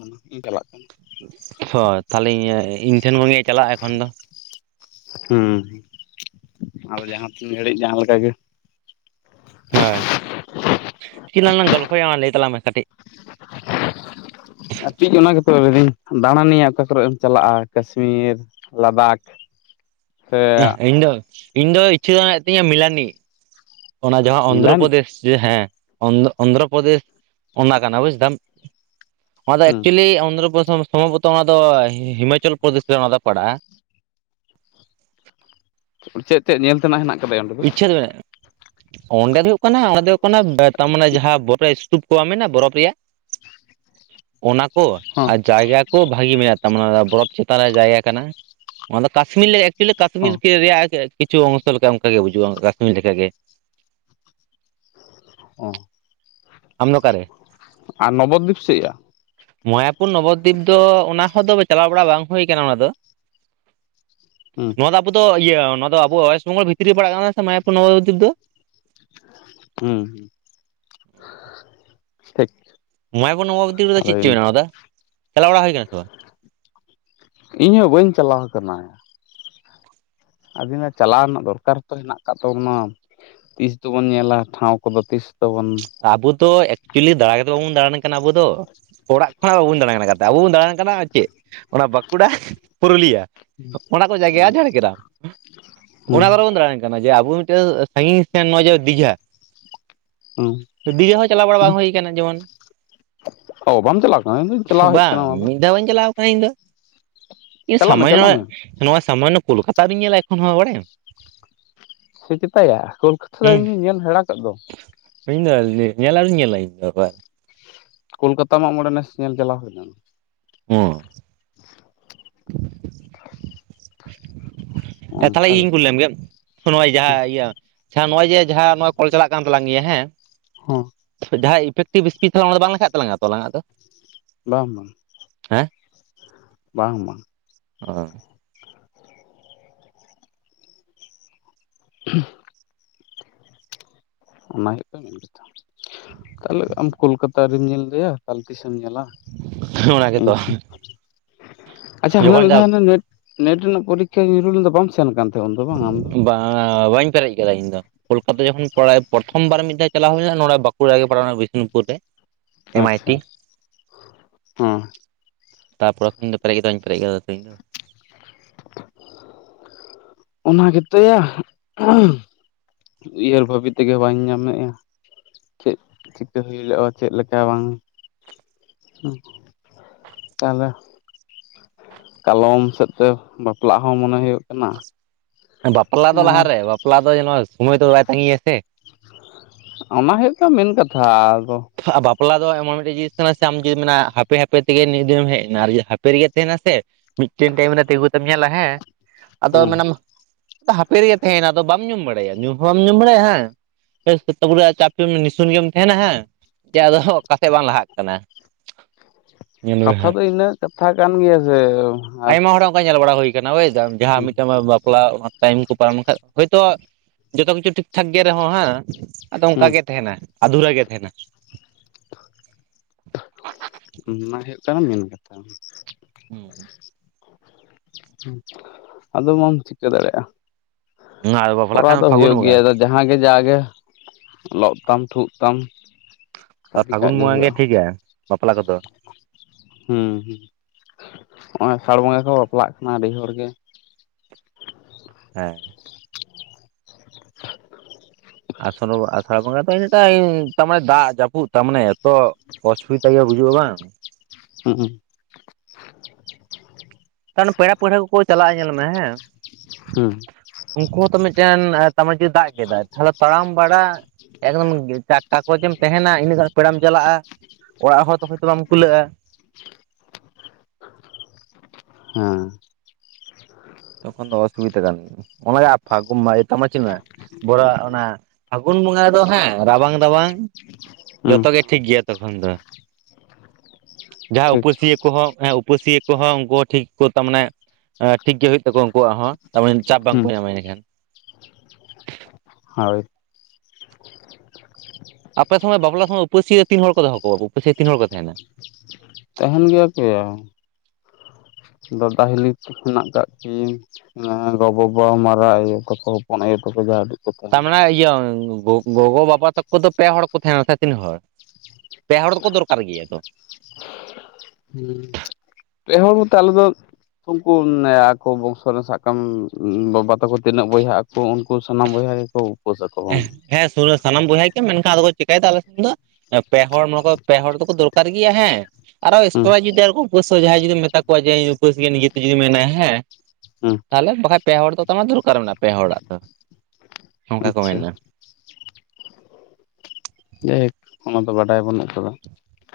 [inaudible] ᱪᱟᱞᱟᱜ ᱠᱟᱱᱟ ᱦᱳᱭ ᱛᱟᱦᱚᱞᱮ ᱤᱧ ᱴᱷᱮᱱ ᱠᱷᱚᱱ ᱜᱮ ᱪᱟᱞᱟᱜᱼᱟ ᱮᱠᱷᱚᱱ ᱫᱚ ᱾ ᱦᱮᱸ ᱟᱫᱚ ᱡᱟᱦᱟᱸ ᱛᱤᱱ ᱜᱷᱟᱲᱤᱡ ᱡᱟᱦᱟᱸ ᱞᱮᱠᱟ ᱜᱮ ᱾ ᱦᱳᱭ᱾ ᱪᱮᱫ ᱞᱟᱝ ᱜᱚᱞᱯᱷᱚᱭᱟ ᱞᱟᱹᱭ ᱛᱟᱞᱟᱝ ᱢᱮ ᱠᱟᱹᱴᱤᱡ ᱟᱨ ᱛᱤᱡ ᱚᱱᱟ ᱜᱮᱛᱚ ᱞᱟᱹᱭ ᱫᱤᱧ ᱫᱟᱬᱟᱭᱟᱹ ᱚᱠᱟ ᱠᱚᱨᱮᱢ ᱪᱟᱞᱟᱜᱼᱟ ᱠᱟᱥᱢᱤᱨ ᱞᱟᱫᱷᱟᱠ ᱤᱧ ᱫᱚ, ᱤᱧ ᱫᱚ ᱤᱪᱪᱷᱟᱹ ᱫᱚ ᱢᱮᱱᱟᱜ‌ ᱛᱤᱧᱟ. ᱢᱤᱞᱟᱱᱤ ᱾ ᱚᱱᱟ ᱡᱟᱦᱟᱸ ᱢᱤᱞᱟᱱᱤ ᱚᱱᱫᱷᱨᱚᱯᱨᱚᱫᱮᱥ ᱦᱮᱸ ᱚᱱᱫᱨᱚ ᱚᱱᱫᱷᱨᱚᱯᱨᱚᱫᱮᱥ ᱚᱱᱟ ᱠᱟᱱᱟ ᱵᱩᱡ ᱫᱟᱢ ᱚᱱᱟ ᱫᱚ ᱦᱩᱸ ᱮᱠᱪᱩᱭᱮᱞᱤ ᱚᱱᱫᱷᱨᱚᱯᱚᱫ ᱥᱚᱢᱵᱷᱚᱵᱚᱛᱚ ᱚᱱᱟ ᱫᱚ ᱦᱤᱢᱟᱪᱚᱞ ᱯᱨᱚᱫᱮᱥ ᱨᱮ ᱚᱱᱟ ᱫᱚ ᱯᱟᱲᱟᱜᱼᱟ ᱾ ᱪᱮᱫ ᱪᱮᱫ ᱧᱮᱞ ᱛᱮᱱᱟᱜ ᱦᱮᱱᱟᱜ ᱟᱠᱟᱫᱟ ᱚᱸᱰᱮ ᱫᱚ? ᱤᱪᱪᱷᱟᱹ ᱢᱮᱱᱟᱜᱼᱟ ᱚᱸᱰᱮ ᱫᱚ ᱦᱩᱭᱩᱜ ᱠᱟᱱᱟ ᱚᱸᱰᱮ [unintelligible] ᱛᱟᱨ ᱢᱟᱱᱮ ᱡᱟᱸᱦᱟᱸ ᱵᱚᱨᱚᱯ ᱤᱥᱛᱩᱯ ᱠᱚ ᱵᱟᱝ ᱢᱮᱱᱟ ᱵᱚᱨᱚᱯ ᱨᱮᱭᱟᱜ [inaudible] ᱚᱱᱟ ᱠᱚ ᱦᱚᱸ ᱟᱨ ᱡᱟᱭᱜᱟ ᱠᱚ ᱵᱷᱟᱜᱤ ᱢᱮᱱᱟᱜ ᱛᱟᱢᱟ᱾ ᱚᱱᱟ ᱵᱚᱨᱚᱯ ᱪᱮᱛᱟᱱ ᱨᱮᱭᱟᱜ ᱡᱟᱭᱜᱟ ᱠᱟᱱᱟ ᱾ ᱚᱱᱟ ᱠᱟᱥᱢᱤᱞ ᱮᱠᱪᱩᱭᱮᱞᱤ ᱦᱚᱸ ᱠᱟᱥᱢᱤᱨ ᱨᱮᱭᱟᱜ ᱠᱤᱪᱷᱩ ᱚᱝᱥᱚ ᱞᱮᱠᱟ ᱚᱱᱠᱟ ᱜᱮ ᱵᱩᱡᱩᱜᱼᱟ᱾ ᱠᱟᱥᱢᱤᱨ ᱞᱮᱠᱟ ᱜᱮ ᱾ ᱚ ᱟᱢ ᱫᱚ ᱚᱠᱟᱨᱮ? ᱟ ᱱᱚᱵᱚᱫᱤᱯ ᱥᱮᱫᱼᱭᱟ ᱢᱟᱭᱟᱯᱩᱨ ᱱᱚᱵᱚᱫᱤᱯ ᱫᱚ ᱚᱱᱟ ᱦᱚᱸᱫᱚ ᱪᱟᱞᱟᱣ ᱵᱟᱲᱟ ᱵᱟᱝ ᱦᱩᱭ ᱠᱟᱱᱟ ᱚᱱᱟ ᱫᱚ ᱾ ᱦᱩᱸ ᱾ ᱱᱚᱣᱟ ᱫᱚ ᱟᱵᱚ ᱫᱚ ᱤᱭᱟᱹ ᱱᱚᱣᱟ ᱫᱚ ᱟᱵᱚ ᱚᱭᱮᱥᱴ ᱵᱮᱝᱜᱚᱞ ᱵᱷᱤᱛᱤᱨ ᱨᱮ ᱯᱟᱲᱟᱜ ᱠᱟᱱᱟ ᱥᱮ ᱢᱟᱭᱟᱯᱩᱨ ᱱᱚᱵᱚᱫᱤᱯ ᱫᱚ? ᱦᱩᱸ ᱾ ᱴᱷᱤᱠ ᱢᱟᱭᱟᱯᱩᱨ ᱱᱚᱵᱚᱫᱤᱯ ᱨᱮᱫᱚ ᱟᱫᱚ ᱪᱮᱫ ᱪᱚ ᱵᱮᱱᱟᱣᱫᱟ ᱪᱟᱞᱟᱣ ᱵᱟᱲᱟ ᱦᱩᱭ ᱠᱟᱱᱟ ᱥᱮ ᱵᱟᱝ? ᱤᱧ ᱦᱚᱸ ᱵᱟᱹᱧ ᱪᱟᱞᱟᱣ ᱟᱠᱟᱱᱟ ᱾ ᱟᱵᱤᱱᱟᱜ ᱪᱟᱞᱟᱣ ᱨᱮᱱᱟᱜ ᱫᱚᱨᱠᱟᱨ ᱛᱚ ᱦᱮᱱᱟᱜ ᱟᱠᱟᱫ ᱛᱟᱵᱚᱱᱟ ᱾ ᱛᱤᱥ ᱫᱚᱵᱚᱱ ᱧᱮᱞᱟ ᱴᱷᱟᱶ ᱠᱚᱫᱚ ᱾ ᱛᱤᱥ ᱛᱮᱵᱚᱱ ᱟᱵᱚ ᱫᱚ ᱮᱠᱪᱩᱭᱮᱞᱤ ᱫᱟᱬᱟ ᱜᱮᱛᱚ ᱵᱟᱵᱚᱱ ᱫᱟᱬᱟᱱ ᱠᱟᱱᱟ ᱟᱵᱚ ᱫᱚ ᱾ ᱚᱲᱟᱜ ᱠᱷᱚᱱᱟᱜ ᱵᱟᱵᱚᱱ ᱫᱟᱬᱟᱱ ᱠᱟᱱᱟ ᱾ᱟᱵᱚ ᱵᱚᱱ ᱫᱟᱬᱟᱱ ᱠᱟᱱᱟ ᱪᱮᱫ ᱚᱱᱟ ᱵᱟᱠᱩᱲᱟ ᱯᱩᱨᱩᱞᱤᱭᱟ ᱾ ᱦᱩᱸ ᱾ ᱚᱱᱟ ᱠᱚᱨᱮ ᱵᱚᱱ ᱫᱟᱬᱟᱱ ᱡᱮ ᱟᱵᱚ ᱢᱤᱫᱴᱟᱝ ᱥᱟᱺᱜᱤᱧ ᱥᱮ ᱱᱚᱜᱼᱚᱭ ᱡᱮ ᱫᱤᱜᱷᱟ ᱦᱩᱸ ᱾ ᱫᱤᱜᱷᱟ ᱦᱚᱸ ᱪᱟᱞᱟᱣ ᱵᱟᱲᱟ ᱵᱟᱝ ᱦᱩᱭ ᱠᱟᱱᱟ ᱡᱮᱢᱚᱱ ᱚ ᱵᱟᱢ ᱪᱟᱞᱟᱣ ᱠᱟᱱᱟ ᱤᱧ ᱫᱩᱧ ᱪᱟᱞᱟᱣ ᱦᱮᱡ ᱠᱟᱱᱟ ᱵᱟᱝ ᱚᱱᱟ ᱫᱚ ᱢᱤᱫ ᱫᱷᱟᱣ ᱵᱟᱹᱧ ᱪᱟᱞᱟᱣ ᱠᱟᱱᱟ ᱤᱧ ᱫᱚ ᱤᱧ ᱪᱟᱞᱟᱜ ᱢᱮ ᱥᱟᱢᱚᱭ ᱪᱟᱞᱟᱜ ᱱᱚᱣᱟ ᱢᱮ ᱱᱚᱣᱟ ᱥᱟᱢᱟᱱᱱᱚ ᱠᱳᱞᱠᱟᱛᱟ ᱟᱣᱨᱤᱧ ᱧᱮᱞᱟ ᱮᱠᱷᱚᱱ ᱦᱚᱸ ᱵᱟᱲᱟᱭᱟᱢ ᱾ ᱥᱮ ᱪᱮᱛᱟ ᱭᱟ ᱠᱳᱞᱠᱷᱟᱛᱷᱟ ᱫᱚ ᱦᱩᱸ ᱤᱧᱤᱧ ᱧᱮᱞ ᱦᱟᱲᱟ ᱠᱮᱫ ᱫᱚ ᱾ ᱤᱧ ᱫᱚ ᱧᱮᱞ ᱟᱣᱨᱤᱧ ᱧᱮᱞᱟ ᱤᱧ ᱫᱚ ᱟᱵᱟᱨ ᱠᱳᱞᱠᱟᱛᱟ ᱢᱟᱜᱽ ᱢᱚᱬᱮ ᱱᱮᱥ ᱧᱮᱞ ᱪᱟᱞᱟᱣ ᱦᱩᱭ ᱞᱮᱱ ᱾ ᱚ ᱛᱟᱦᱚᱞᱮ ᱚᱱᱠᱟ ᱤᱧᱤᱧ ᱠᱩᱞᱤ ᱵᱮᱯᱟᱨ ᱞᱮᱢ ᱜᱮ ᱱᱚᱜᱼᱚᱭ ᱡᱟᱦᱟᱸ ᱤᱭᱟᱹ ᱟᱪᱪᱷᱟ ᱱᱚᱜᱼᱚᱭ ᱡᱮ ᱡᱟᱦᱟᱸ ᱱᱚᱜᱼᱚᱭ ᱠᱚᱞ ᱪᱟᱞᱟᱜ ᱠᱟᱱ ᱛᱟᱞᱟᱝ ᱜᱮᱭᱟ ᱦᱮᱸ ᱦᱩᱸ ᱾ ᱡᱟᱦᱟᱸᱭ ᱤᱯᱷᱮᱠᱴᱤ ᱵᱤᱥᱯᱤ ᱛᱚ ᱚᱱᱟ ᱫᱚ ᱵᱟᱝ ᱞᱮᱠᱷᱟᱜ ᱛᱟᱞᱟᱝ-ᱟ ᱛᱚ ᱟᱞᱟᱝ ᱟᱜ ᱫᱚ ᱾ ᱵᱟᱝ ᱵᱟᱝ ᱦᱮᱸ ᱾ ᱵᱟᱝ ᱢᱟ ᱚ [unintelligible] ᱚᱱᱟ ᱜᱮᱛᱚ ᱢᱮᱱ ᱠᱟᱛᱷᱟ ᱚᱠᱟ ᱦᱤᱞᱚᱜ ᱟᱢ ᱠᱚᱞᱠᱟᱛᱟ ᱟᱹᱣᱨᱤᱢ ᱧᱮᱞ ᱫᱚᱭᱟ ᱛᱟᱞ ᱛᱤᱥᱮᱢ ᱧᱮᱞᱟ ᱚᱱᱟ ᱜᱮᱛᱚ [unintelligible] ᱟᱪᱪᱷᱟ ᱦᱟᱱᱮ ᱡᱚᱠᱷᱚᱱ ᱢᱤᱫ ᱡᱟ ᱫᱷᱟᱣ ᱚᱱᱮ ᱱᱮᱴ ᱱᱮᱴ ᱨᱮᱱᱟᱜ ᱯᱚᱨᱤᱠᱷᱟ ᱧᱩᱨᱩᱞᱮᱱ ᱫᱚ ᱵᱟᱢ ᱥᱮᱱ ᱠᱟᱱ ᱛᱟᱦᱮᱸ ᱩᱱᱫᱚ ᱵᱟᱝ ᱟᱢ ᱫᱚ ᱵᱟᱝᱼᱟ ᱵᱟᱹᱧ ᱯᱮᱨᱮᱡ ᱠᱟᱫᱟ ᱤᱧ ᱫᱚ ᱠᱚᱞᱠᱟᱛᱟ ᱡᱚᱠᱷᱚᱱ ᱯᱟᱲᱟᱭ ᱮ ᱯᱨᱚᱛᱷᱚᱢ ᱵᱟᱨ ᱢᱤᱫ ᱫᱷᱟᱣ ᱪᱟᱞᱟᱣ ᱦᱩᱭᱱᱟ ᱟᱨ ᱱᱚᱸᱲᱮ ᱵᱟᱹᱠᱩᱲᱟ ᱨᱮ ᱯᱟᱲᱟᱣ ᱞᱮᱱᱟ ᱵᱤᱥᱱᱩᱯᱩᱨ ᱨᱮ ᱮᱢ ᱟᱤ ᱟᱪᱪᱷᱟ ᱴᱤ ᱦᱮᱸ ᱛᱟᱯᱚᱨᱮ ᱠᱷᱚᱱ ᱫᱚ ᱯᱮᱨᱮᱡ ᱜᱮᱛᱚ ᱵᱟᱹᱧ ᱯᱮᱨᱮᱡ ᱠᱟᱫᱟ ᱛᱚ ᱤᱧ ᱫᱚ ᱚᱱᱟ ᱜᱮᱛᱚᱭᱟ [unintelligible] ᱩᱭᱦᱟᱹᱨ ᱵᱷᱟᱹᱵᱤ ᱛᱮᱜᱮ ᱵᱟᱹᱧ ᱧᱟᱢᱮᱫᱼᱟ᱾ ᱪᱮᱫ ᱪᱤᱠᱟᱹ ᱦᱩᱭᱩᱜᱼᱟ ᱪᱮᱫ ᱞᱮᱠᱟ ᱵᱟᱝ ᱦᱩᱸ ᱛᱟᱦᱚᱞᱮ ᱠᱟᱞᱚᱢ ᱥᱮᱫ ᱛᱮ ᱵᱟᱯᱞᱟᱜ ᱦᱚᱸ ᱢᱚᱱᱮ ᱦᱩᱭᱩᱜ ᱠᱟᱱᱟ ᱵᱟᱯᱞᱟ ᱫᱚ ᱞᱟᱦᱟ ᱟᱨ ᱨᱮ ᱵᱟᱯᱞᱟ ᱫᱚᱭ ᱱᱚᱣᱟ ᱥᱚᱢᱚᱭ ᱫᱚ ᱵᱟᱭ ᱛᱟᱹᱝᱜᱤᱭᱟ ᱥᱮ ᱚᱱᱟ ᱦᱩᱭᱩᱜ ᱠᱟᱱᱟ ᱢᱮᱱ ᱠᱟᱛᱷᱟ ᱟᱫᱚ ᱟ ᱵᱟᱯᱞᱟ ᱫᱚ ᱮᱢᱚᱱ ᱢᱤᱫᱴᱮᱡ ᱡᱤᱱᱤᱥ ᱠᱟᱱᱟ ᱥᱮ ᱟᱢ ᱡᱩᱫᱤᱢ ᱢᱮᱱᱟ ᱦᱟᱯᱮ ᱦᱟᱯᱮ ᱛᱮᱜᱮ ᱱᱤᱱ ᱫᱤᱱᱮᱢ ᱦᱮᱡ ᱮᱱᱟ᱾ ᱟᱨ ᱡᱩᱫᱤ ᱦᱟᱯᱮ ᱨᱮᱜᱮ ᱛᱟᱦᱮᱱᱟ ᱥᱮ ᱢᱤᱫᱴᱮᱱ ᱴᱟᱭᱤᱢ ᱨᱮ ᱛᱤᱸᱜᱩ ᱠᱟᱛᱮᱢ ᱧᱮᱞᱟ ᱦᱮᱸ ᱟᱫᱚ ᱦᱮᱸ ᱢᱟᱱᱮᱢ ᱦᱟᱯᱮ ᱨᱮᱜᱮ ᱛᱟᱦᱮᱱᱟ ᱟᱫᱚ ᱵᱟᱢ ᱧᱩᱢ ᱵᱟᱲᱟᱭᱟ ᱧᱩ ᱦᱚᱸ ᱵᱟᱢ ᱧᱩᱢ ᱵᱟᱲᱟᱭᱟ ᱦᱮᱸ [unintelligible] ᱪᱟᱯᱮ ᱢᱟ ᱱᱤᱥᱩᱱ ᱜᱮᱢ ᱛᱟᱦᱮᱱᱟ ᱦᱮᱸ ᱪᱮ ᱟᱫᱚ ᱚᱠᱟ ᱥᱮᱫ ᱵᱟᱝ ᱞᱟᱦᱟᱜ ᱠᱟᱱᱟ᱾ ᱧᱮᱞ ᱢᱮ ᱠᱟᱛᱷᱟ ᱦᱟᱸᱜ ᱫᱚ ᱤᱱᱟᱹ ᱠᱟᱛᱷᱟ ᱠᱟᱱ ᱜᱮᱭᱟ ᱡᱮ ᱟᱭᱢᱟ ᱦᱚᱲᱟᱜ ᱚᱱᱠᱟ ᱧᱮᱞ ᱵᱟᱲᱟ ᱦᱩᱭ ᱟᱠᱟᱱᱟ ᱵᱩᱡᱽ ᱫᱟᱢ ᱡᱟᱦᱟᱸ ᱦᱩᱸ ᱢᱤᱫᱴᱟᱝ ᱢᱟ ᱵᱟᱯᱞᱟ ᱴᱟᱭᱤᱢ ᱠᱚ ᱯᱟᱨᱚᱢ ᱞᱮᱠᱷᱟᱡ ᱦᱳᱭᱛᱚ ᱡᱚᱛᱚ ᱠᱤᱪᱷᱩ ᱴᱷᱤᱠ ᱴᱷᱟᱠ ᱜᱮ ᱨᱮᱦᱚᱸ ᱦᱮᱸ ᱟᱫᱚ ᱚᱱᱠᱟ ᱦᱩᱸ ᱜᱮ ᱛᱟᱦᱮᱱᱟᱭ ᱟᱫᱷᱩᱨᱟ ᱜᱮ ᱛᱟᱦᱮᱱᱟ᱾ ᱚᱱᱟ ᱦᱩᱭᱩᱜ ᱠᱟᱱᱟ ᱢᱮᱱ ᱠᱟᱛᱷᱟ ᱦᱩᱸᱦᱩᱸ ᱟᱫᱚ ᱵᱟᱢ ᱪᱤᱠᱟᱹ ᱫᱟᱲᱮᱭᱟᱜᱼᱟ᱾ ᱟᱨ ᱵᱟᱯᱞᱟᱜ ᱠᱚᱨᱟᱣ ᱠᱷᱟᱱ ᱫᱚ ᱯᱷᱟᱹᱜᱩᱱ ᱦᱩᱭᱩᱜ ᱜᱮᱭᱟ ᱵᱚᱸᱜᱟ ᱟᱫᱚ ᱡᱟᱦᱟᱸ ᱜᱮ ᱡᱟᱜᱮ ᱞᱚᱜ ᱛᱟᱢ ᱴᱷᱩᱜ ᱛᱟᱢ ᱟᱨ ᱠᱟᱹᱯᱤ ᱠᱟᱜ ᱯᱷᱟᱹᱜᱩᱱ ᱵᱚᱸᱜᱟ ᱜᱮ ᱦᱩᱭᱩᱜᱼᱟ ᱴᱷᱤᱠᱟᱭ ᱵᱟᱯᱞᱟ ᱠᱚᱫᱚ ᱦᱩᱸ ᱦᱩᱸ ᱱᱚᱜᱼᱚᱭ ᱟᱥᱟᱲ ᱵᱚᱸᱜᱟ ᱜᱮᱠᱚ ᱵᱟᱯᱞᱟᱜ ᱠᱟᱱᱟ ᱟᱹᱰᱤ ᱦᱚᱲ ᱜᱮ ᱦᱮᱸ ᱟᱥᱚᱲᱚᱜ ᱟᱥᱟᱲ ᱵᱚᱸᱜᱟ [unintelligible] ᱛᱟᱨ ᱢᱟᱱᱮ ᱫᱟᱜ ᱡᱟᱹᱯᱩᱫ ᱛᱟᱨ ᱢᱟᱱᱮ ᱮᱛᱚ ᱚᱥᱩᱵᱤᱛᱟ ᱦᱩᱭᱩᱜ ᱜᱩᱡᱩᱜᱼᱟ ᱵᱟᱝ [unintelligible] ᱛᱟᱱ ᱯᱮᱲᱟ ᱯᱟᱹᱲᱦᱟᱹ ᱠᱚᱠᱚ ᱪᱟᱞᱟᱜᱼᱟ ᱧᱮᱞ ᱢᱮ ᱦᱮᱸ ᱦᱩᱸ ᱩᱱᱠᱩ ᱦᱚᱸᱛᱚ ᱢᱤᱫᱴᱮᱱ ᱛᱟᱢᱟ ᱡᱚᱨ ᱫᱟᱜ ᱠᱮᱫᱟᱭ ᱛᱟᱦᱞᱮ ᱛᱟᱲᱟᱢ ᱵᱟᱲᱟ ᱮᱠᱫᱚᱢ ᱜᱮᱞᱪᱟᱜ ᱚᱠᱟ ᱠᱚᱨᱮ ᱪᱚᱢ ᱛᱟᱦᱮᱱᱟ ᱤᱱᱟᱹᱜ ᱜᱟᱱ ᱯᱮᱲᱟᱢ ᱪᱟᱞᱟᱜᱼᱟ᱾ ᱚᱲᱟᱜ ᱦᱚᱲ ᱛᱚ ᱦᱳᱭᱛᱚ ᱵᱟᱢ ᱠᱩᱞᱟᱹᱜᱼᱟ᱾ ᱦᱮᱸ ᱛᱚᱠᱷᱚᱱ ᱫᱚ ᱚᱥᱩᱵᱤᱫᱟ ᱠᱟᱱ ᱚᱱᱟᱜᱮ ᱯᱷᱟᱹᱜᱩᱢ ᱢᱟᱦᱟ ᱤᱭᱟᱹ ᱛᱟᱢᱟᱱᱮ ᱪᱮᱜᱮᱢ ᱢᱮᱱᱟ ᱵᱩᱨᱟᱹ ᱚᱱᱟ ᱯᱷᱟᱹᱜᱩᱱ ᱵᱚᱸᱜᱟ ᱨᱮᱫᱚ ᱦᱮᱸ ᱨᱟᱵᱟᱝ ᱨᱟᱵᱟᱝ ᱦᱩᱸ ᱡᱚᱛᱚ ᱜᱮ ᱴᱷᱤᱠ ᱜᱮᱭᱟ ᱛᱚᱠᱷᱚᱱ ᱫᱚ ᱡᱟᱦᱟᱸ ᱴᱷᱤᱠ ᱩᱯᱟᱹᱥᱤᱭᱟᱹ ᱠᱚᱦᱚᱸ ᱦᱮᱸ ᱩᱯᱟᱹᱥᱤᱭᱟᱹ ᱠᱚᱦᱚᱸ ᱩᱱᱠᱩ ᱴᱷᱤᱠ ᱜᱤᱠᱚ ᱛᱟᱢᱟᱱᱮ ᱟᱸ ᱴᱷᱤᱠ ᱜᱮ ᱦᱩᱭᱩᱜ ᱛᱟᱠᱚᱣᱟ ᱩᱱᱠᱩᱣᱟᱜ ᱦᱚᱸ ᱛᱟᱢᱟᱱᱮ ᱪᱟᱯ ᱵᱟᱝᱠᱚ ᱦᱩᱸ ᱧᱟᱢᱟ ᱤᱱᱟᱹ ᱠᱷᱟᱱ ᱦᱟᱣᱮ᱾ ᱟᱯᱮ ᱥᱚᱢᱚᱭ ᱵᱟᱯᱞᱟ ᱥᱚᱢᱚᱭ ᱩᱯᱟᱹᱥᱤᱭᱟᱹ ᱛᱤᱱ ᱦᱚᱲ ᱠᱚ ᱫᱚᱦᱚ ᱠᱚᱣᱟ ᱩᱯᱟᱹᱥᱤ ᱛᱤᱱ ᱦᱚᱲ ᱠᱚ ᱛᱟᱦᱮᱱᱟ᱾ ᱛᱟᱦᱮᱱ ᱜᱮᱭᱟ ᱠᱚᱭᱟ᱾ ᱫᱟᱫᱟ ᱦᱤᱞᱤ ᱛᱟᱠᱤᱱ ᱦᱮᱱᱟᱜ ᱠᱟᱜ ᱠᱤᱱ᱾ ᱮᱻ ᱜᱚ ᱵᱟᱵᱟ ᱢᱟᱨᱟᱜ ᱭᱳ ᱛᱟᱠᱚ ᱦᱚᱯᱚᱱ ᱟᱭᱳ ᱛᱟᱠᱚ ᱡᱟᱦᱟ ᱴᱤᱜ᱾ ᱛᱟᱨ ᱢᱟᱱᱮ ᱤᱭᱟᱹ ᱜᱚ ᱜᱚᱜᱚ ᱵᱟᱵᱟ ᱛᱟᱠᱚ ᱫᱚ ᱯᱮ ᱦᱚᱲ ᱠᱚ ᱛᱟᱦᱮᱱᱟ ᱥᱮ ᱛᱤᱱᱟᱹᱜ ᱦᱚᱲ ᱯᱮ ᱦᱚᱲ ᱫᱚᱠᱚ ᱫᱚᱨᱠᱟᱨ ᱜᱮᱭᱟ ᱛᱚ᱾ ᱦᱩᱸ ᱯᱮ ᱦᱚᱲ ᱵᱚᱞᱛᱮ ᱟᱞᱮ ᱫᱚ। ᱩᱱᱠᱩ ᱟᱠᱚ ᱵᱚᱸᱝᱥᱚ ᱨᱮᱱ ᱥᱟᱵ ᱠᱟᱢ ᱵᱟᱵᱟ ᱛᱟᱠᱚ ᱛᱤᱱᱟᱹᱜ ᱵᱚᱭᱦᱟᱜ ᱟ ᱛᱚ ᱩᱱᱠᱩ ᱥᱟᱱᱟᱢ ᱵᱚᱭᱦᱟ ᱜᱮᱠᱚ᱾ ᱩᱯᱟᱹᱥ ᱟᱠᱚ ᱦᱚᱸ ᱮᱸᱦ ᱦᱮᱸ ᱥᱩᱨ ᱨᱮ ᱥᱟᱱᱟᱢ ᱵᱚᱭᱦᱟ ᱜᱮᱠᱚ ᱢᱮᱱᱠᱷᱟᱱ ᱟᱫᱚ ᱠᱚ ᱪᱤᱠᱟᱭ ᱫᱟ ᱟᱞᱮ ᱥᱮᱱ ᱫᱚ᱾ ᱯᱮ ᱦᱚᱲ [unintelligible] ᱯᱮ ᱦᱚᱲ ᱫᱚᱠᱚ ᱫᱚᱨᱠᱟᱨ ᱜᱮᱭᱟ ᱦᱮᱸ᱾ ᱟᱨᱚ ᱦᱩᱸ ᱮᱥᱴᱨᱟ ᱡᱩᱫᱤ ᱟᱨᱚ ᱠᱚ ᱩᱯᱟᱹᱥᱥᱚ ᱡᱟᱦᱟᱭ ᱡᱩᱫᱤᱢ ᱢᱮᱛᱟ ᱠᱚᱣᱟ ᱡᱮ ᱤᱧ ᱫᱚ ᱩᱯᱟᱹᱥ ᱜᱮᱭᱟ ᱱᱤᱡᱮ ᱛᱮ ᱡᱩᱫᱤ ᱢᱮᱱᱟᱭᱟ ᱦᱮᱸ᱾ ᱦᱩᱸ᱾ ᱛᱟᱦᱞᱮ ᱵᱟᱠᱷᱟᱡ ᱯᱮ ᱦᱚᱲ ᱫᱚ ᱛᱟᱢᱟ ᱫᱚᱨᱠᱟᱨ ᱢᱮᱱᱟᱜᱼᱟ ᱯᱮ ᱦᱚᱲᱟᱜ ᱫᱚ᱾ ᱚᱱᱠᱟ ᱠᱚ ᱟᱪᱪᱷᱟ᱾ ᱢᱮᱱᱟ ᱡᱟᱭᱦᱳᱠ ᱚᱱᱟ ᱫᱚ ᱵᱟᱰᱟᱭ ᱵᱟᱹᱱᱩᱜ ᱠᱟᱫᱟ᱾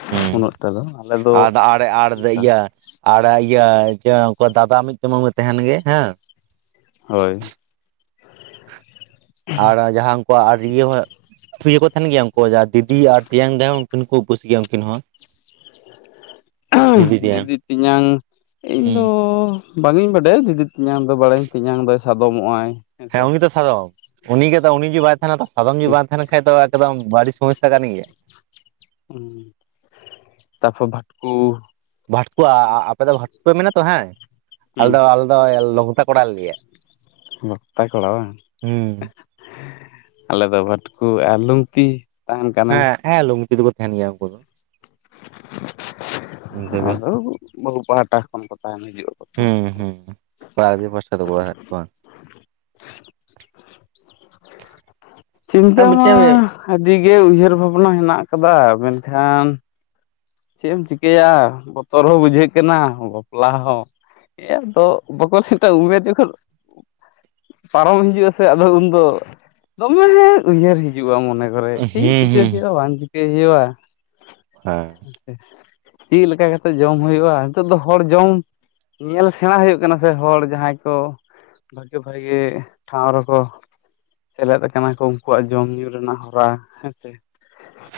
ᱦᱩᱸ ᱩᱱᱟᱹᱜ ᱴᱟ ᱫᱚ ᱟᱞᱮ ᱫᱚ ᱟᱨ ᱟᱨ ᱟᱨ ᱠᱟ ᱤᱭᱟᱹ ᱟᱨ ᱤᱭᱟᱹ ᱡᱮ ᱩᱱᱠᱩ ᱫᱟᱫᱟ ᱢᱤᱜᱴᱮᱜ ᱢᱟ ᱢᱟᱹ ᱛᱟᱦᱮᱱ ᱜᱮ ᱦᱮᱸ᱾ ᱦᱳᱭ᱾ ᱟᱨ ᱡᱟᱸᱦᱟ ᱩᱱᱠᱩᱣᱟᱜ ᱟᱨ ᱤᱭᱟᱹ ᱦᱚᱸ᱾ ᱛᱷᱩ ᱜᱮᱠᱚ ᱛᱟᱦᱮᱱ ᱜᱮᱭᱟ ᱩᱱᱠᱩ ᱡᱟᱸᱦᱟ ᱫᱤᱫᱤ ᱟᱨ ᱛᱮᱭᱟᱝ ᱨᱮᱦᱚᱸ ᱩᱱᱠᱤᱱ ᱠᱩ ᱩᱯᱟᱹᱥ ᱜᱮᱭᱟ ᱩᱱᱠᱤᱱ ᱦᱚᱸ᱾ ᱫᱤᱫᱤ ᱛᱮᱧᱟᱝ ᱤᱧ ᱦᱩᱸ ᱫᱚ᱾ ᱵᱟᱝ ᱤᱧ ᱵᱟᱰᱟᱭᱟ ᱫᱤᱫᱤ ᱛᱮᱧᱟᱝ ᱫᱚ ᱵᱟᱲᱟᱭᱟᱹᱧ ᱛᱮᱧᱟᱝ ᱫᱚᱭ ᱥᱟᱫᱚᱢᱚᱜ ᱟᱭ᱾ ᱦᱮᱸ ᱩᱱᱤ ᱫᱚ ᱥᱟᱫᱚᱢ᱾ ᱩᱱᱤ ᱜᱮᱛᱚ ᱩᱱᱤ ᱡᱩᱫᱤ ᱵᱟᱭ ᱛᱟᱦᱮᱱᱟ ᱛᱚ ᱥᱟᱫᱚᱢ ᱡᱩᱫᱤ ᱴᱷᱤᱠ ᱵᱟᱭ ᱛᱟᱦᱮᱱᱟ ᱠᱷᱟᱡ ᱫᱚ ᱮᱠᱫᱚᱢ ᱵᱟᱲᱤ ᱥᱚᱢᱚᱥᱥᱟ ᱠᱟᱱ ᱜᱮᱭᱟ᱾ ᱛᱟᱯᱚᱨ ᱵᱷᱟᱴᱠᱩ᱾ ᱵᱷᱟᱴᱠᱩ ᱟ-ᱟ ᱟᱯᱮ ᱫᱚ ᱵᱷᱟᱴᱠᱩ ᱯᱮ ᱢᱮᱱ ᱟᱛᱚ ᱦᱮᱸ ᱟᱞᱮ ᱦᱩᱸ ᱫᱚ ᱟᱞᱮ ᱫᱚ ᱞᱚᱜᱫᱟ ᱠᱚᱲᱟ ᱞᱮ ᱞᱟᱹᱭ-ᱟ᱾ ᱞᱚᱠᱛᱟ ᱠᱚᱲᱟ ᱵᱟᱝ ᱦᱩᱸ ᱟᱞᱮ ᱫᱚ ᱵᱷᱟᱴᱠᱩ ᱟᱨ ᱞᱩᱝᱛᱤ᱾ ᱛᱟᱦᱮᱱ ᱠᱟᱱᱟᱭ ᱦᱮᱸ ᱦᱮᱸ ᱞᱩᱝᱛᱤ ᱫᱩᱠᱩ ᱛᱟᱦᱮᱱ ᱜᱮᱭᱟ ᱩᱱᱠᱩ ᱫᱚ᱾ ᱩᱱᱠᱩ ᱫᱚ ᱟᱫᱚ ᱵᱟᱹᱦᱩ ᱯᱟᱦᱴᱟ ᱠᱷᱚᱱ ᱠᱚ ᱛᱟᱦᱮᱱ ᱦᱤᱡᱩᱜᱼᱟ᱾ ᱦᱩᱸ ᱦᱩᱸ ᱠᱚᱲᱟ ᱜᱤᱫᱽᱨᱟᱹ ᱯᱟᱥᱴᱟ ᱫᱚ ᱠᱚ [unintelligible] ᱟᱨ ᱪᱤᱱᱛᱟᱹ ᱢᱤᱫᱴᱮᱱ ᱢᱟ᱾ ᱦᱩᱸ ᱟᱹᱰᱤᱜᱮ ᱩᱭᱦᱟᱹᱨ ᱵᱷᱟᱵᱽᱱᱟ ᱦᱮᱱᱟᱜ ᱟᱠᱟᱫᱟ ᱢᱮᱱᱠᱷᱟᱱ᱾ ᱪᱮᱜ ᱮᱢ ᱪᱤᱠᱟᱹᱭᱟ ᱵᱚᱛᱚᱨ ᱦᱚᱸ ᱵᱩᱡᱷᱟᱹᱜ ᱠᱟᱱᱟ ᱵᱟᱯᱞᱟ ᱦᱚᱸ᱾ ᱦᱮ ᱟᱫᱚ ᱵᱟᱠᱚ ᱞᱮᱴ-ᱟ ᱩᱢᱮᱨ ᱡᱚᱠᱷᱚᱱ᱾ ᱯᱟᱨᱚᱢ ᱦᱤᱡᱩᱜᱼᱟ ᱥᱮ ᱟᱫᱚ ᱩᱱᱫᱚ ᱫᱚᱢᱮ ᱦᱮᱸ ᱩᱭᱦᱟᱹᱨ ᱦᱤᱡ ᱡᱩᱜ-ᱟ ᱢᱚᱱᱮ ᱠᱚᱨᱮᱜ ᱪᱮᱫ ᱪᱤᱠᱟᱹᱭ ᱦᱩᱸ ᱦᱳᱭᱳᱜ-ᱟ ᱵᱟᱝ ᱪᱤᱠᱟᱹᱭ ᱦᱳᱭᱳᱜ-ᱟ᱾ ᱦᱮᱸ᱾ ᱪᱮᱜ ᱞᱮᱠᱟ ᱠᱟᱛᱮᱜ ᱡᱚᱢ ᱦᱳᱭᱳᱜᱼᱟ ᱱᱤᱛᱳᱜ ᱫᱚ ᱦᱚᱲ ᱡᱚᱢ᱾ ᱧᱮᱞ ᱥᱮᱸᱬᱟ ᱦᱳᱭᱳᱜ ᱠᱟᱱᱟ ᱥᱮ ᱦᱚᱲ ᱡᱟᱸᱦᱟᱭ ᱠᱚ᱾ ᱵᱷᱟᱜᱮ ᱵᱷᱟᱜᱮ ᱴᱷᱟᱶ ᱨᱮᱠᱚ᱾ ᱥᱮᱞᱮᱫ ᱟᱠᱟᱱᱟ ᱠᱚ ᱩᱱᱠᱩᱣᱟᱜ ᱡᱚᱢ ᱧᱩ ᱨᱮᱱᱟᱜ ᱦᱚᱨᱟ ᱦᱮᱸ ᱥᱮ᱾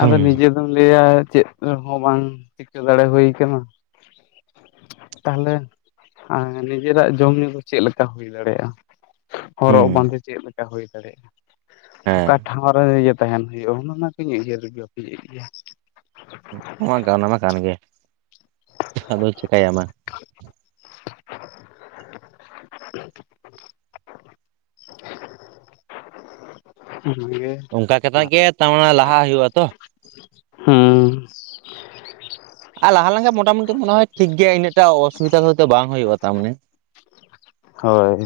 ᱟᱫᱚ ᱱᱤᱡᱮ ᱫᱚᱢ ᱞᱟᱹᱭᱟ ᱪᱮᱫ ᱦᱚᱸ ᱵᱟᱝ ᱪᱤᱠᱟᱹ ᱫᱟᱲᱮ ᱦᱩᱭ ᱠᱟᱱᱟ ᱛᱟᱦᱞᱮ᱾ ᱟᱨ ᱱᱤᱡᱮᱨᱟᱜ ᱡᱚᱢ ᱧᱩ ᱠᱚ ᱪᱮᱫ ᱞᱮᱠᱟ ᱦᱩᱭ ᱫᱟᱲᱮᱭᱟᱜᱼᱟ ᱾ ᱦᱚᱨᱚᱜ ᱦᱩᱸ ᱵᱟᱸᱫᱮ ᱪᱮᱫ ᱞᱮᱠᱟ ᱦᱩᱭ ᱫᱟᱲᱮᱭᱟᱜᱼᱟ? ᱦᱮᱸ ᱚᱠᱟ ᱴᱷᱟᱶ ᱨᱮ ᱤᱭᱟᱹ ᱛᱟᱸᱦᱮᱱ ᱦᱩᱭᱩᱜᱼᱟ ᱚᱱᱮ ᱚᱱᱟ ᱠᱚᱧ ᱩᱭᱦᱟᱹᱨ ᱜᱮᱯᱮᱫ [unintelligible] ᱜᱮᱭᱟ ᱾ ᱱᱚᱣᱟ ᱜᱟᱱᱟ [unintelligible] ᱢᱟ ᱠᱟᱱ ᱜᱮᱭᱟ, ᱟᱫᱚᱢ ᱪᱤᱠᱟᱭᱟ ᱟᱫᱚ ᱾ ᱦ [inaudible] [unintelligible] ᱟᱮ [inaudible] ᱚᱱᱠᱟ ᱠᱟᱛᱮᱜ ᱜᱮ ᱛᱟᱦᱟᱣ ᱞᱟᱦᱟ ᱦᱩᱭᱩᱜ ᱟᱛᱚ ᱾ ᱦᱮᱸ ᱟᱨ ᱞᱟᱦᱟ ᱞᱮᱱᱠᱷᱟᱱ ᱢᱳᱴᱟᱢᱩᱴᱤ ᱢᱚᱱᱮ ᱦᱚᱭ ᱴᱷᱤᱠ ᱜᱮ ᱤᱱᱟᱹᱜ ᱴᱟ ᱚᱥᱩᱵᱤᱫᱷᱟ ᱫᱚ ᱦᱚᱭᱛᱳ ᱵᱟᱝ ᱦᱩᱭᱩᱜᱼᱟ ᱛᱟᱨ ᱢᱟᱱᱮ ᱾ ᱦᱳᱭ,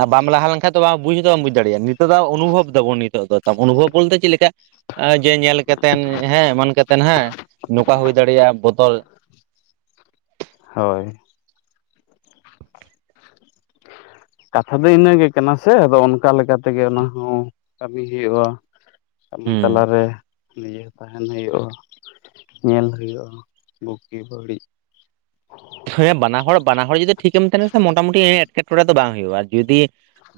ᱟᱨ ᱵᱟᱢ ᱞᱟᱦᱟ ᱞᱮᱱᱠᱷᱟᱱ ᱫᱚ ᱵᱟᱝ ᱵᱩᱡᱽ ᱦᱚᱸ ᱛᱚ ᱵᱟᱢ ᱵᱩᱡᱽ ᱫᱟᱲᱮᱭᱟᱜᱼᱟ, ᱱᱤᱛᱚᱜ ᱫᱚ ᱚᱱᱩᱵᱷᱚᱵᱽ ᱫᱟᱵᱚᱱ ᱱᱤᱛᱚᱜ ᱫᱚ ᱾ ᱚᱱᱩᱵᱷᱚᱵᱽ ᱵᱚᱞᱛᱮ ᱪᱮᱫ ᱞᱮᱠᱟ, ᱡᱮ ᱧᱮᱞ ᱠᱟᱛᱮᱱ ᱦᱮᱸ, ᱮᱢᱟᱱ ᱠᱟᱛᱮᱱ ᱦᱮᱸ ᱾ ᱱᱚᱝᱠᱟ ᱦᱩᱭ ᱫᱟᱲᱮᱭᱟᱜᱼᱟ ᱵᱚᱛᱚᱞ ᱾ ᱦᱳᱭ, ᱠᱟᱛᱷᱟ ᱫᱚ ᱤᱱᱟᱹ ᱜᱮ ᱠᱟᱱᱟ ᱥᱮ, ᱟᱫᱚ ᱚᱱᱠᱟ ᱞᱮᱠᱟ ᱛᱮᱜᱮ ᱚᱱᱟ ᱦᱚᱸ ᱠᱟᱹᱢᱤ ᱦᱩᱭᱩᱜᱼᱟ ᱾ ᱠᱟᱹᱢᱤ ᱦᱩᱸ ᱛᱟᱞᱟᱨᱮᱼᱼ ᱱᱤᱡᱮ ᱛᱟᱸᱦᱮᱱ ᱦᱩᱭᱩᱜᱼᱟ, ᱧᱮᱞ ᱦᱩᱭᱩᱜᱼᱟ, ᱵᱩᱜᱤ ᱵᱟᱹᱲᱤᱡ ᱾ ᱟᱨ [inaudible] ᱦᱮᱸ ᱵᱟᱱᱟ ᱦᱚᱲ, ᱵᱟᱱᱟ ᱦᱚᱲ ᱡᱩᱫᱤ ᱴᱷᱤᱠᱮᱢ ᱛᱟᱸᱦᱮ ᱞᱮᱱᱠᱷᱟᱱ ᱢᱚᱴᱟᱢᱩᱴᱤ ᱮᱸᱴᱠᱮᱴᱚᱬᱮ ᱫᱚ ᱵᱟᱝ ᱦᱩᱭᱩᱜᱼᱟ, ᱟᱨ ᱡᱩᱫᱤᱼᱼ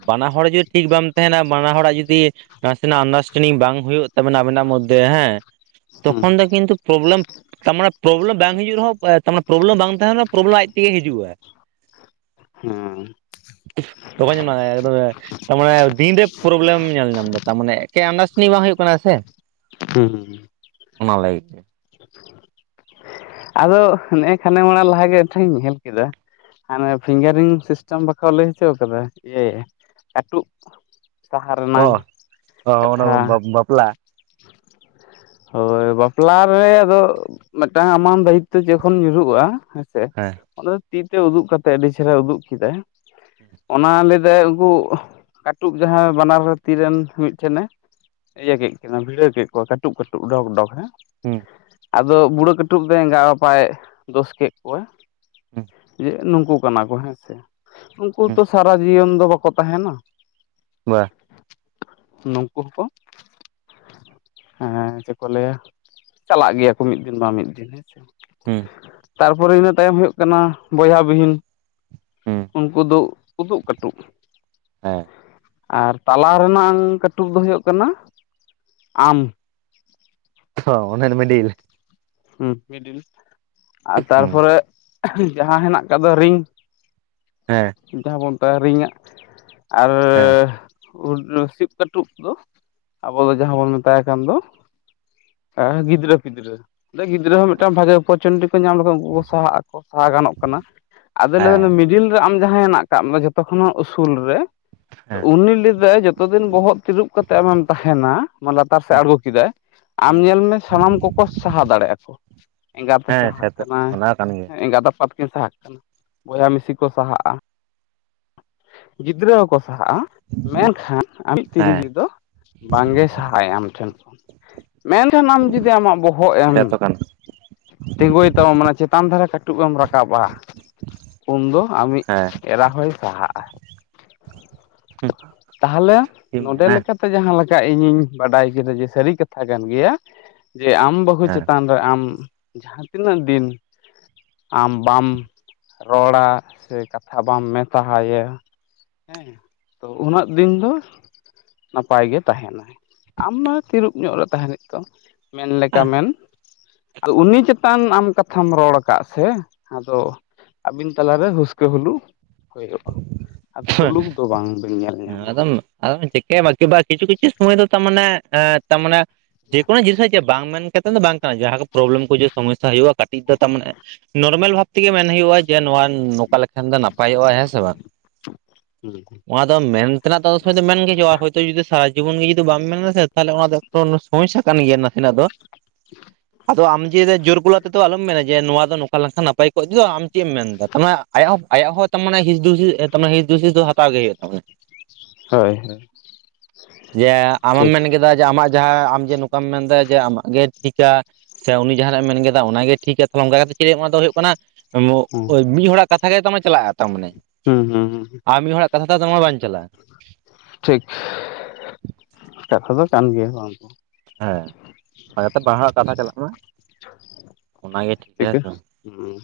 ᱵᱟᱱᱟ ᱦᱚᱲ ᱡᱩᱫᱤ ᱴᱷᱤᱠ ᱵᱟᱢ ᱛᱟᱸᱦᱮᱱᱟ, ᱵᱟᱱᱟ ᱦᱚᱲᱟᱜ ᱡᱩᱫᱤᱼᱼ ᱱᱟᱥᱮᱱᱟᱜ ᱟᱱᱰᱟᱨᱥᱴᱮᱱᱰᱤᱝ ᱵᱟᱝ ᱦᱩᱭᱩᱜ ᱛᱟᱵᱮᱱᱟ ᱟᱹᱵᱤᱱᱟᱜ ᱢᱚᱫᱽᱫᱷᱮ ᱦᱮᱸᱼᱼ ᱦᱩᱸ ᱛᱚᱠᱷᱚᱱ ᱫᱚ ᱠᱤᱱᱛᱩ ᱯᱨᱚᱵᱞᱮᱢ, ᱛᱟᱨ ᱢᱟᱱᱮ ᱯᱨᱚᱵᱞᱮᱢ ᱵᱟᱝ ᱦᱤᱡᱩᱜ ᱨᱮᱦᱚᱸ [inaudible] ᱛᱟᱨ ᱢᱟᱱᱮ ᱯᱨᱚᱵᱞᱮᱢ ᱵᱟᱝᱼᱼ ᱱᱚᱜᱼᱚ ᱱᱚᱣᱟ ᱯᱨᱚᱵᱞᱮᱢ ᱟᱡ ᱛᱮᱜᱮ ᱦᱤᱡᱩᱜᱼᱟ ᱾ ᱦᱩᱸ ᱫᱚᱠᱟᱱ ᱡ ᱞ [unintelligible] ᱛᱟᱨᱢᱟᱱᱮ ᱫᱤᱱᱨᱮ ᱯᱨᱚᱵᱞᱮᱢ ᱧᱮᱞ ᱧᱟᱢᱫᱟ ᱛᱟᱨ ᱢᱟᱱᱮ ᱮᱠᱮ ᱟᱱᱰᱟᱨᱥᱴᱮᱱᱰᱤᱝ ᱵᱟᱝ ᱦᱩᱭᱩᱜ ᱠᱟᱱᱟ ᱥᱮ ᱾ ᱦᱩᱸ ᱦᱩᱸ [unintelligible] ᱚᱱᱟ ᱞᱟᱹᱜᱤᱫ [inaudible] ᱟᱫᱚ ᱱᱮᱜᱼ ᱠᱷᱟᱱᱮ ᱢᱟᱲᱟ ᱞᱟᱦᱟᱜᱮ ᱢᱤᱫ ᱴᱷᱮᱱᱤᱧ ᱧᱮᱞ ᱠᱮᱫᱟ ᱾ ᱦᱟᱱᱮ ᱯᱷᱤᱝᱜᱟᱨᱤᱝ ᱥᱤᱥᱴᱮᱢ ᱵᱟᱠᱚ ᱞᱟᱹᱭ ᱦᱚᱪᱚ ᱠᱟᱫᱟ ᱡᱮ ᱠᱟᱹᱴᱩᱵᱼᱼ ᱥᱟᱦᱟ ᱚ ᱨᱮᱱᱟᱝ ᱚ ᱚᱱᱟ ᱠᱟᱛᱷᱟ ᱾ ᱵᱟᱯᱞᱟ ᱦᱳᱭ ᱵᱟᱯᱞᱟ ᱨᱮ ᱟᱫᱚ, ᱢᱤᱫᱴᱟᱝᱼᱼ ᱥᱟᱱ ᱫᱟᱭᱤᱛᱚ ᱡᱚᱠᱷᱚᱱ ᱧᱩᱨᱦᱩᱜᱚᱜᱼᱟ ᱦᱮᱸᱥᱮ, ᱦᱮᱸ ᱚᱱᱟ ᱛᱤ ᱛᱮ ᱩᱫᱩᱜ ᱠᱟᱛᱮ ᱟᱹᱰᱤ ᱪᱮᱦᱨᱟ ᱩᱫᱩᱜ ᱠᱮᱫᱟᱭ ᱾ ᱚᱱᱟ ᱞᱟᱹᱭ ᱫᱟᱭ ᱩᱱᱠᱩ, ᱠᱟᱹᱴᱩᱵ ᱡᱟᱦᱟᱸᱭ ᱵᱟᱱᱟᱨ ᱛᱤᱨᱮᱱ ᱢᱤᱫᱴᱷᱮᱱᱮᱼᱼ ᱤᱭᱟᱹ ᱠᱮᱫ ᱠᱤᱱᱟ ᱵᱷᱤᱲᱟᱹᱣ ᱠᱮᱫ ᱠᱚᱣᱟ ᱠᱟᱹᱴᱩᱵ ᱠᱟᱹᱴᱩᱵ ᱰᱚᱜᱽ ᱰᱚᱜᱽ ᱦᱮᱸ ᱾ ᱦᱩᱸ ᱟᱫᱚ ᱵᱩᱲᱦᱟᱹ ᱠᱟᱹᱴᱩᱵ ᱫᱚ ᱮᱸᱜᱟᱭ ᱟᱯᱟᱭ ᱫᱚᱥ ᱠᱮᱫ ᱠᱚᱣᱟ ᱾ ᱦᱮᱸ [inaudible] ᱱᱩᱠᱩ ᱠᱟᱱᱟ ᱠᱚ ᱦᱮᱸ ᱥᱮ, ᱩᱱᱠᱩ ᱦᱩᱸ ᱛᱚ ᱥᱟᱨᱟ ᱡᱤᱭᱚᱱ ᱫᱚ ᱵᱟᱠᱚ ᱛᱟᱸᱦᱮᱱᱟ ᱾ ᱵᱟᱼᱼ [unintelligible] ᱱᱩᱠᱩ ᱠᱚ ᱾ ᱦᱮᱸ ᱪᱮᱫ ᱠᱚ ᱞᱟᱹᱭᱟ, ᱪᱟᱞᱟᱜ ᱜᱮᱭᱟ ᱠᱚ ᱢᱤᱫ ᱫᱤᱱ ᱵᱟᱝ ᱢᱤᱫ ᱫᱤᱱ ᱾ ᱦᱩᱸ ᱛᱟᱨᱯᱚᱨᱮ ᱤᱱᱟᱹ ᱛᱟᱭᱚᱢ ᱦᱩᱭᱩᱜ ᱠᱟᱱᱟ ᱵᱚᱭᱦᱟ ᱵᱤᱦᱤᱱ ᱾ ᱦᱩᱸ ᱩᱱᱠᱩ ᱫᱚ ᱩᱫᱩᱜ ᱠᱟᱹᱴᱩᱵ ᱾ ᱦᱮᱸ ᱾ ᱟᱨ ᱛᱟᱞᱟ ᱨᱮᱱᱟᱝ ᱠᱟᱹᱴᱩᱵ ᱫᱚ ᱦᱩᱭᱩᱜ ᱠᱟᱱᱟ ᱟᱢ᱾ ᱦᱚᱸ ᱚᱱᱟ ᱚᱱᱮ [unintelligible] ᱢᱤᱰᱤᱞ, ᱦᱮ [unintelligible] ᱢᱤᱰᱤᱞ ᱟᱨ ᱦᱮᱸ ᱛᱟᱨᱯᱚᱨᱮ ᱡᱟᱦᱟᱸ ᱦᱮᱱᱟᱜ ᱟᱠᱟᱫ ᱫᱚ ᱨᱤᱝ᱾ ᱦᱮᱸ᱾ ᱡᱟᱦᱟᱸ ᱵᱚᱱ ᱛᱟᱦᱮᱨᱤᱤᱝᱟ [unintelligible] ᱟᱨ ᱦ [unintelligible] ᱥᱤᱫ [unintelligible] ᱠᱟᱹᱴᱩᱵ ᱫᱚ, ᱟᱵᱚ ᱫᱚ ᱡᱟᱦᱟᱸ ᱵᱚᱱ ᱢᱮᱛᱟᱭ ᱠᱟᱱ ᱫᱚ, ᱦᱮᱸ [unintelligible] ᱜᱤᱫᱽᱨᱟᱹ ᱯᱤᱫᱽᱨᱟᱹ ᱜᱤᱫᱽᱨᱟᱹ ᱦᱚᱸ ᱢᱤᱫᱴᱟᱝ ᱵᱷᱟᱜᱤ ᱚᱯᱚᱨᱪᱩᱱᱤᱴᱤ ᱠᱚ ᱧᱟᱢ ᱞᱮᱠᱚ [unintelligible] ᱥᱟᱦᱟᱜ ᱟᱠᱚ ᱥᱟᱦᱟ ᱜᱟᱱᱚᱜ ᱠᱟᱱᱟ ᱟᱫᱚ ᱞᱟᱹᱭ ᱦᱮᱸ ᱥᱤ ᱡᱤᱞ ᱨᱮ ᱟᱢ ᱡᱟᱦᱟᱸᱭ ᱦᱮᱱᱟᱜ ᱠᱟᱜᱢᱮ ᱡᱚᱛᱚ ᱠᱷᱚᱱᱦᱚ ᱩᱥᱩᱞ ᱨᱮ ᱦᱮᱸ ᱩᱱᱤ ᱞᱟᱭ ᱫᱟᱭ ᱡᱮ, ᱡᱚᱛᱚ ᱫᱤᱱ ᱵᱚᱦᱚᱜ ᱛᱤᱨᱩᱵ ᱠᱟᱛᱮᱫ ᱟᱢᱮᱢ ᱛᱟᱦᱮᱱᱟ ᱢᱟᱱᱮ ᱞᱟᱛᱟᱨ ᱥᱮᱫ ᱟᱬᱜᱚ ᱠᱮᱫᱟᱭ, ᱟᱢ ᱧᱮᱞ ᱢᱮ ᱥᱟᱱᱟᱢ ᱠᱚᱠᱚ ᱥᱟᱦᱟ ᱫᱟᱲᱮᱜ ᱟᱠᱚ᱾ ᱮᱸᱜᱟᱛᱮ ᱦᱮᱸ ᱥᱟᱦᱟᱜ ᱥᱮᱛᱚ ᱠᱟᱱᱟ᱾ ᱚᱱᱟ ᱠᱟᱱ ᱜᱮᱭᱟ ᱮᱸᱜᱟᱛ ᱟᱯᱟᱛ, ᱠᱤᱱ ᱥᱟᱦᱟᱜ ᱠᱟᱱᱟ, ᱵᱚᱭᱦᱟ ᱢᱤᱥᱤ ᱠᱚ ᱥᱟᱦᱟᱜᱼᱟ ᱜᱤᱫᱽᱨᱟᱹ ᱦᱚᱸ ᱠᱚ ᱥᱟᱦᱟᱜᱼᱟ, ᱢᱮᱱᱠᱷᱟᱱ ᱟᱢᱤᱡ ᱛᱤᱨᱤ ᱦᱮᱸ ᱡᱩᱨᱤ ᱫᱚ ᱵᱟᱝᱜᱮ ᱥᱟᱦᱟ ᱟᱭ ᱟᱢ ᱴᱷᱮᱱ ᱠᱷᱚᱱ, ᱢᱮᱱᱠᱷᱟᱱ ᱟᱢ ᱡᱩᱫᱤ ᱟᱢᱟᱜ ᱵᱚᱦᱚᱜ ᱮᱢ ᱥᱮᱛᱚ ᱠᱟᱱᱟ ᱦᱮᱸ ᱛᱤᱸᱜᱩᱭ ᱛᱟᱢᱟ ᱢᱟᱱᱮ ᱪᱮᱛᱟᱱ ᱫᱷᱟᱨᱮ ᱠᱟᱹᱴᱩᱵ ᱮᱢ ᱨᱟᱠᱟᱵᱟ, ᱩᱱ ᱫᱚ ᱟᱢᱤᱡ ᱪᱮᱫ ᱮᱨᱟ ᱦᱚᱸᱭ ᱥᱟᱦᱟᱜᱼᱟ᱾ ᱛᱟᱦᱚᱞᱮ ᱮᱢ ᱱᱚᱸᱰᱮ ᱢᱮᱱᱟ ᱞᱮᱠᱟ ᱡᱟᱦᱟᱸ ᱞᱮᱠᱟ ᱤᱧᱤᱧ ᱵᱟᱰᱟᱭ ᱠᱮᱫᱟ ᱡᱮ ᱥᱟᱹᱨᱤ ᱠᱟᱛᱷᱟ ᱠᱟᱱ ᱜᱮᱭᱟ, ᱡᱮ ᱟᱢ ᱵᱟᱹᱦᱩ ᱦᱮᱸ ᱪᱮᱛᱟᱱ ᱨᱮ ᱟᱢ ᱡᱟᱦᱟᱸ ᱛᱤᱱᱟᱹᱜ ᱫᱤᱱ ᱟᱢ ᱵᱟᱢ ᱨᱚᱲᱟ ᱥᱮ ᱠᱟᱛᱷᱟ ᱵᱟᱢ ᱢᱮᱛᱟᱦᱟᱭᱟ, ᱦᱮᱸ ᱛᱚ ᱩᱱᱟᱹᱜ ᱫᱤᱱ ᱫᱚ ᱱᱟᱯᱟᱭ ᱜᱮ ᱛᱟᱦᱮᱱᱟᱭ, ᱟᱢ ᱢᱟ ᱛᱤᱨᱩᱯ ᱧᱚᱜ ᱨᱮ ᱛᱟᱦᱮᱸᱱ ᱦᱩᱭᱩ ᱛᱟᱢᱟ᱾ ᱢᱮᱱᱞᱮ ᱠᱟᱢᱮᱱ ᱟᱫᱚ ᱩᱱᱤ ᱪᱮᱛᱟᱱ ᱟᱢ ᱠᱟᱛᱷᱟᱢ ᱨᱚᱲ ᱠᱟᱜᱼᱟ ᱥᱮ ᱟᱫᱚ ᱟᱹᱵᱤᱱ ᱛᱟᱞᱟᱨᱮ ᱦᱩᱥᱠᱟᱹ ᱦᱩᱞᱩ ᱦᱩᱭᱩᱜᱼᱟ᱾ ᱟᱨ ᱥᱩᱞᱩᱠ ᱫᱚ ᱵᱟᱝᱵᱮᱱ ᱧᱮᱞ ᱧᱟᱢᱟ᱾ ᱟᱫᱚᱵᱮᱱ ᱪᱤᱠᱟᱹ ᱭᱟ ᱵᱟ [unintelligible] [unintelligible] ᱠᱤᱪᱷᱩ ᱠᱤᱪᱷᱩ ᱥᱚᱢᱟᱭ ᱫᱚ ᱛᱟᱨ ᱢᱟᱱᱮ ᱛᱟᱨ ᱢᱟᱱᱮ ᱡᱮᱠᱚᱱᱳ ᱡᱤᱱᱤᱥ ᱜᱮ ᱡᱮ ᱵᱟᱝ ᱢᱮᱱ ᱠᱟᱛᱮᱫ ᱫᱚ ᱵᱟᱝ ᱠᱟᱱᱟ ᱡᱟᱦᱟᱸ ᱠᱚ ᱯᱨᱚᱵᱞᱮᱢ ᱠᱚ ᱦᱤᱡᱩᱜᱼᱟ ᱥᱚᱢᱚᱥᱥᱟ ᱦᱩᱭᱩᱜᱼᱟ ᱠᱟᱹᱴᱤᱡ ᱫᱚ ᱛᱟᱨ ᱢᱟᱱᱮ ᱱᱚᱨᱢᱮᱞ ᱵᱷᱟᱵ ᱛᱮᱜᱮ ᱢᱮᱱ ᱦᱩᱭᱩᱜᱼᱟ ᱡᱮ ᱱᱚᱣᱟ ᱱᱚᱠᱟ ᱞᱮᱠᱷᱟᱱ ᱫᱚ ᱱᱟᱯᱟᱭᱚᱜᱼᱟ ᱦᱮᱸ ᱥᱮ ᱵᱟᱝ? ᱦᱩᱸ ᱦᱩᱸ᱾ ᱚᱱᱟ ᱫᱚ ᱢᱮᱱ ᱛᱮᱱᱟᱜ ᱫᱚ ᱩᱱ ᱥᱚᱢᱚᱭ ᱫᱚ ᱢᱮᱱ ᱜᱮ ᱦᱩᱭᱩᱜᱼᱟ᱾ ᱦᱳᱭᱛᱚ ᱡᱩᱫᱤ ᱥᱟᱨᱟ ᱡᱤᱵᱚᱱ ᱜᱮ ᱡᱩᱫᱤ ᱵᱟᱢ ᱢᱮᱱᱟ ᱥᱮ ᱛᱟᱦᱚᱞᱮ ᱚᱱᱟ ᱫᱚ ᱛᱚ ᱚᱱᱟ ᱥᱚᱢᱚᱥᱥᱟ ᱠᱟᱱ ᱜᱮᱭᱟ ᱱᱟᱥᱮᱱᱟᱜ ᱫᱚ᱾ [inaudible] ᱟᱫᱚ ᱟᱢ ᱡᱮ ᱡᱳᱨ ᱜᱚᱞᱟ ᱛᱮᱫᱚ ᱟᱞᱚᱢ ᱢᱮᱱᱟ ᱡᱮ ᱱᱚᱣᱟ ᱫᱚ ᱱᱚᱝᱠᱟ ᱞᱮᱱᱠᱷᱟᱱ ᱱᱟᱯᱟᱭ ᱠᱚᱜ ᱫᱭᱟ᱾ ᱟᱢ ᱪᱮᱫ ᱮᱢ ᱢᱮᱱᱫᱟ [unintelligible] ᱟᱭᱟᱜ ᱦᱚᱸ ᱟᱭᱟᱜ ᱦᱚᱸ ᱦᱚᱸ ᱛᱚ ᱢᱟᱱᱮ ᱦᱤᱥ ᱫᱥᱤ ᱛᱚ ᱢᱟᱱᱮ ᱦᱤᱥ ᱫᱩᱥᱤᱥ ᱫᱚ ᱦᱟᱛᱟᱣ ᱜᱮ ᱦᱩᱭᱩᱜ ᱛᱟᱵᱚᱱᱟ᱾ ᱦᱳᱭ ᱦᱳᱭ ᱡᱮ ᱟᱢᱮᱢ ᱴᱷᱤᱠ ᱢᱮᱱ ᱠᱮᱫᱟ ᱡᱮ ᱟᱢᱟᱜ ᱡᱟᱦᱟᱸ ᱟᱢ ᱡᱮ ᱱᱚᱝᱠᱟᱢ ᱢᱮᱱᱫᱟ ᱡᱮ ᱟᱢᱟᱜ ᱜᱮ ᱴᱷᱤᱠᱟ, ᱥᱮ ᱩᱱᱤ ᱡᱟᱦᱟᱱᱟᱜᱼᱮ ᱢᱮᱱ ᱠᱮᱫᱟ ᱚᱱᱟᱜᱮ ᱴᱷᱤᱠᱟ ᱛᱟᱦᱚᱞᱮ ᱚᱱᱠᱟ ᱠᱟᱛᱮᱫ ᱪᱮᱫ ᱚᱱᱟ ᱫᱚ ᱦᱩᱭᱩᱜ ᱠᱟᱱᱟ, ᱦᱮᱸ [unintelligible] ᱢᱤᱜ ᱦᱚᱲᱟᱜ ᱠᱟᱛᱷᱟ ᱜᱮ ᱛᱟᱨᱢᱟᱱᱮ ᱪᱟᱞᱟᱜᱼᱟ ᱛᱟᱨ ᱢᱟᱱᱮ᱾ ᱦᱩᱸ ᱦᱩᱸ ᱦᱩᱸ᱾ ᱟᱨ ᱢᱤᱫ ᱦᱚᱲᱟᱜ ᱠᱟᱛᱷᱟ ᱛᱟᱦᱞᱮ ᱛᱚᱢᱟ ᱵᱟᱝ ᱪᱟᱞᱟᱜᱼᱟ᱾ ᱴᱷᱤᱠ, ᱠᱟᱛᱷᱟ ᱫᱚ ᱠᱟᱱ ᱜᱮᱭᱟ ᱵᱟᱝ ᱫᱚ ᱵᱟᱝ᱾ ᱦᱮᱸ ᱟᱨ ᱡᱟᱛᱮ ᱵᱟᱱᱟ ᱦᱚᱲᱟ ᱠᱟᱛᱷᱟ ᱪᱟᱞᱟᱜ ᱢᱟ ᱚᱱᱟᱜᱮ ᱴᱷᱤᱠᱟ ᱪᱤᱠᱟᱹ ᱦᱮᱸᱥᱮ ᱾ ᱦᱩᱸ,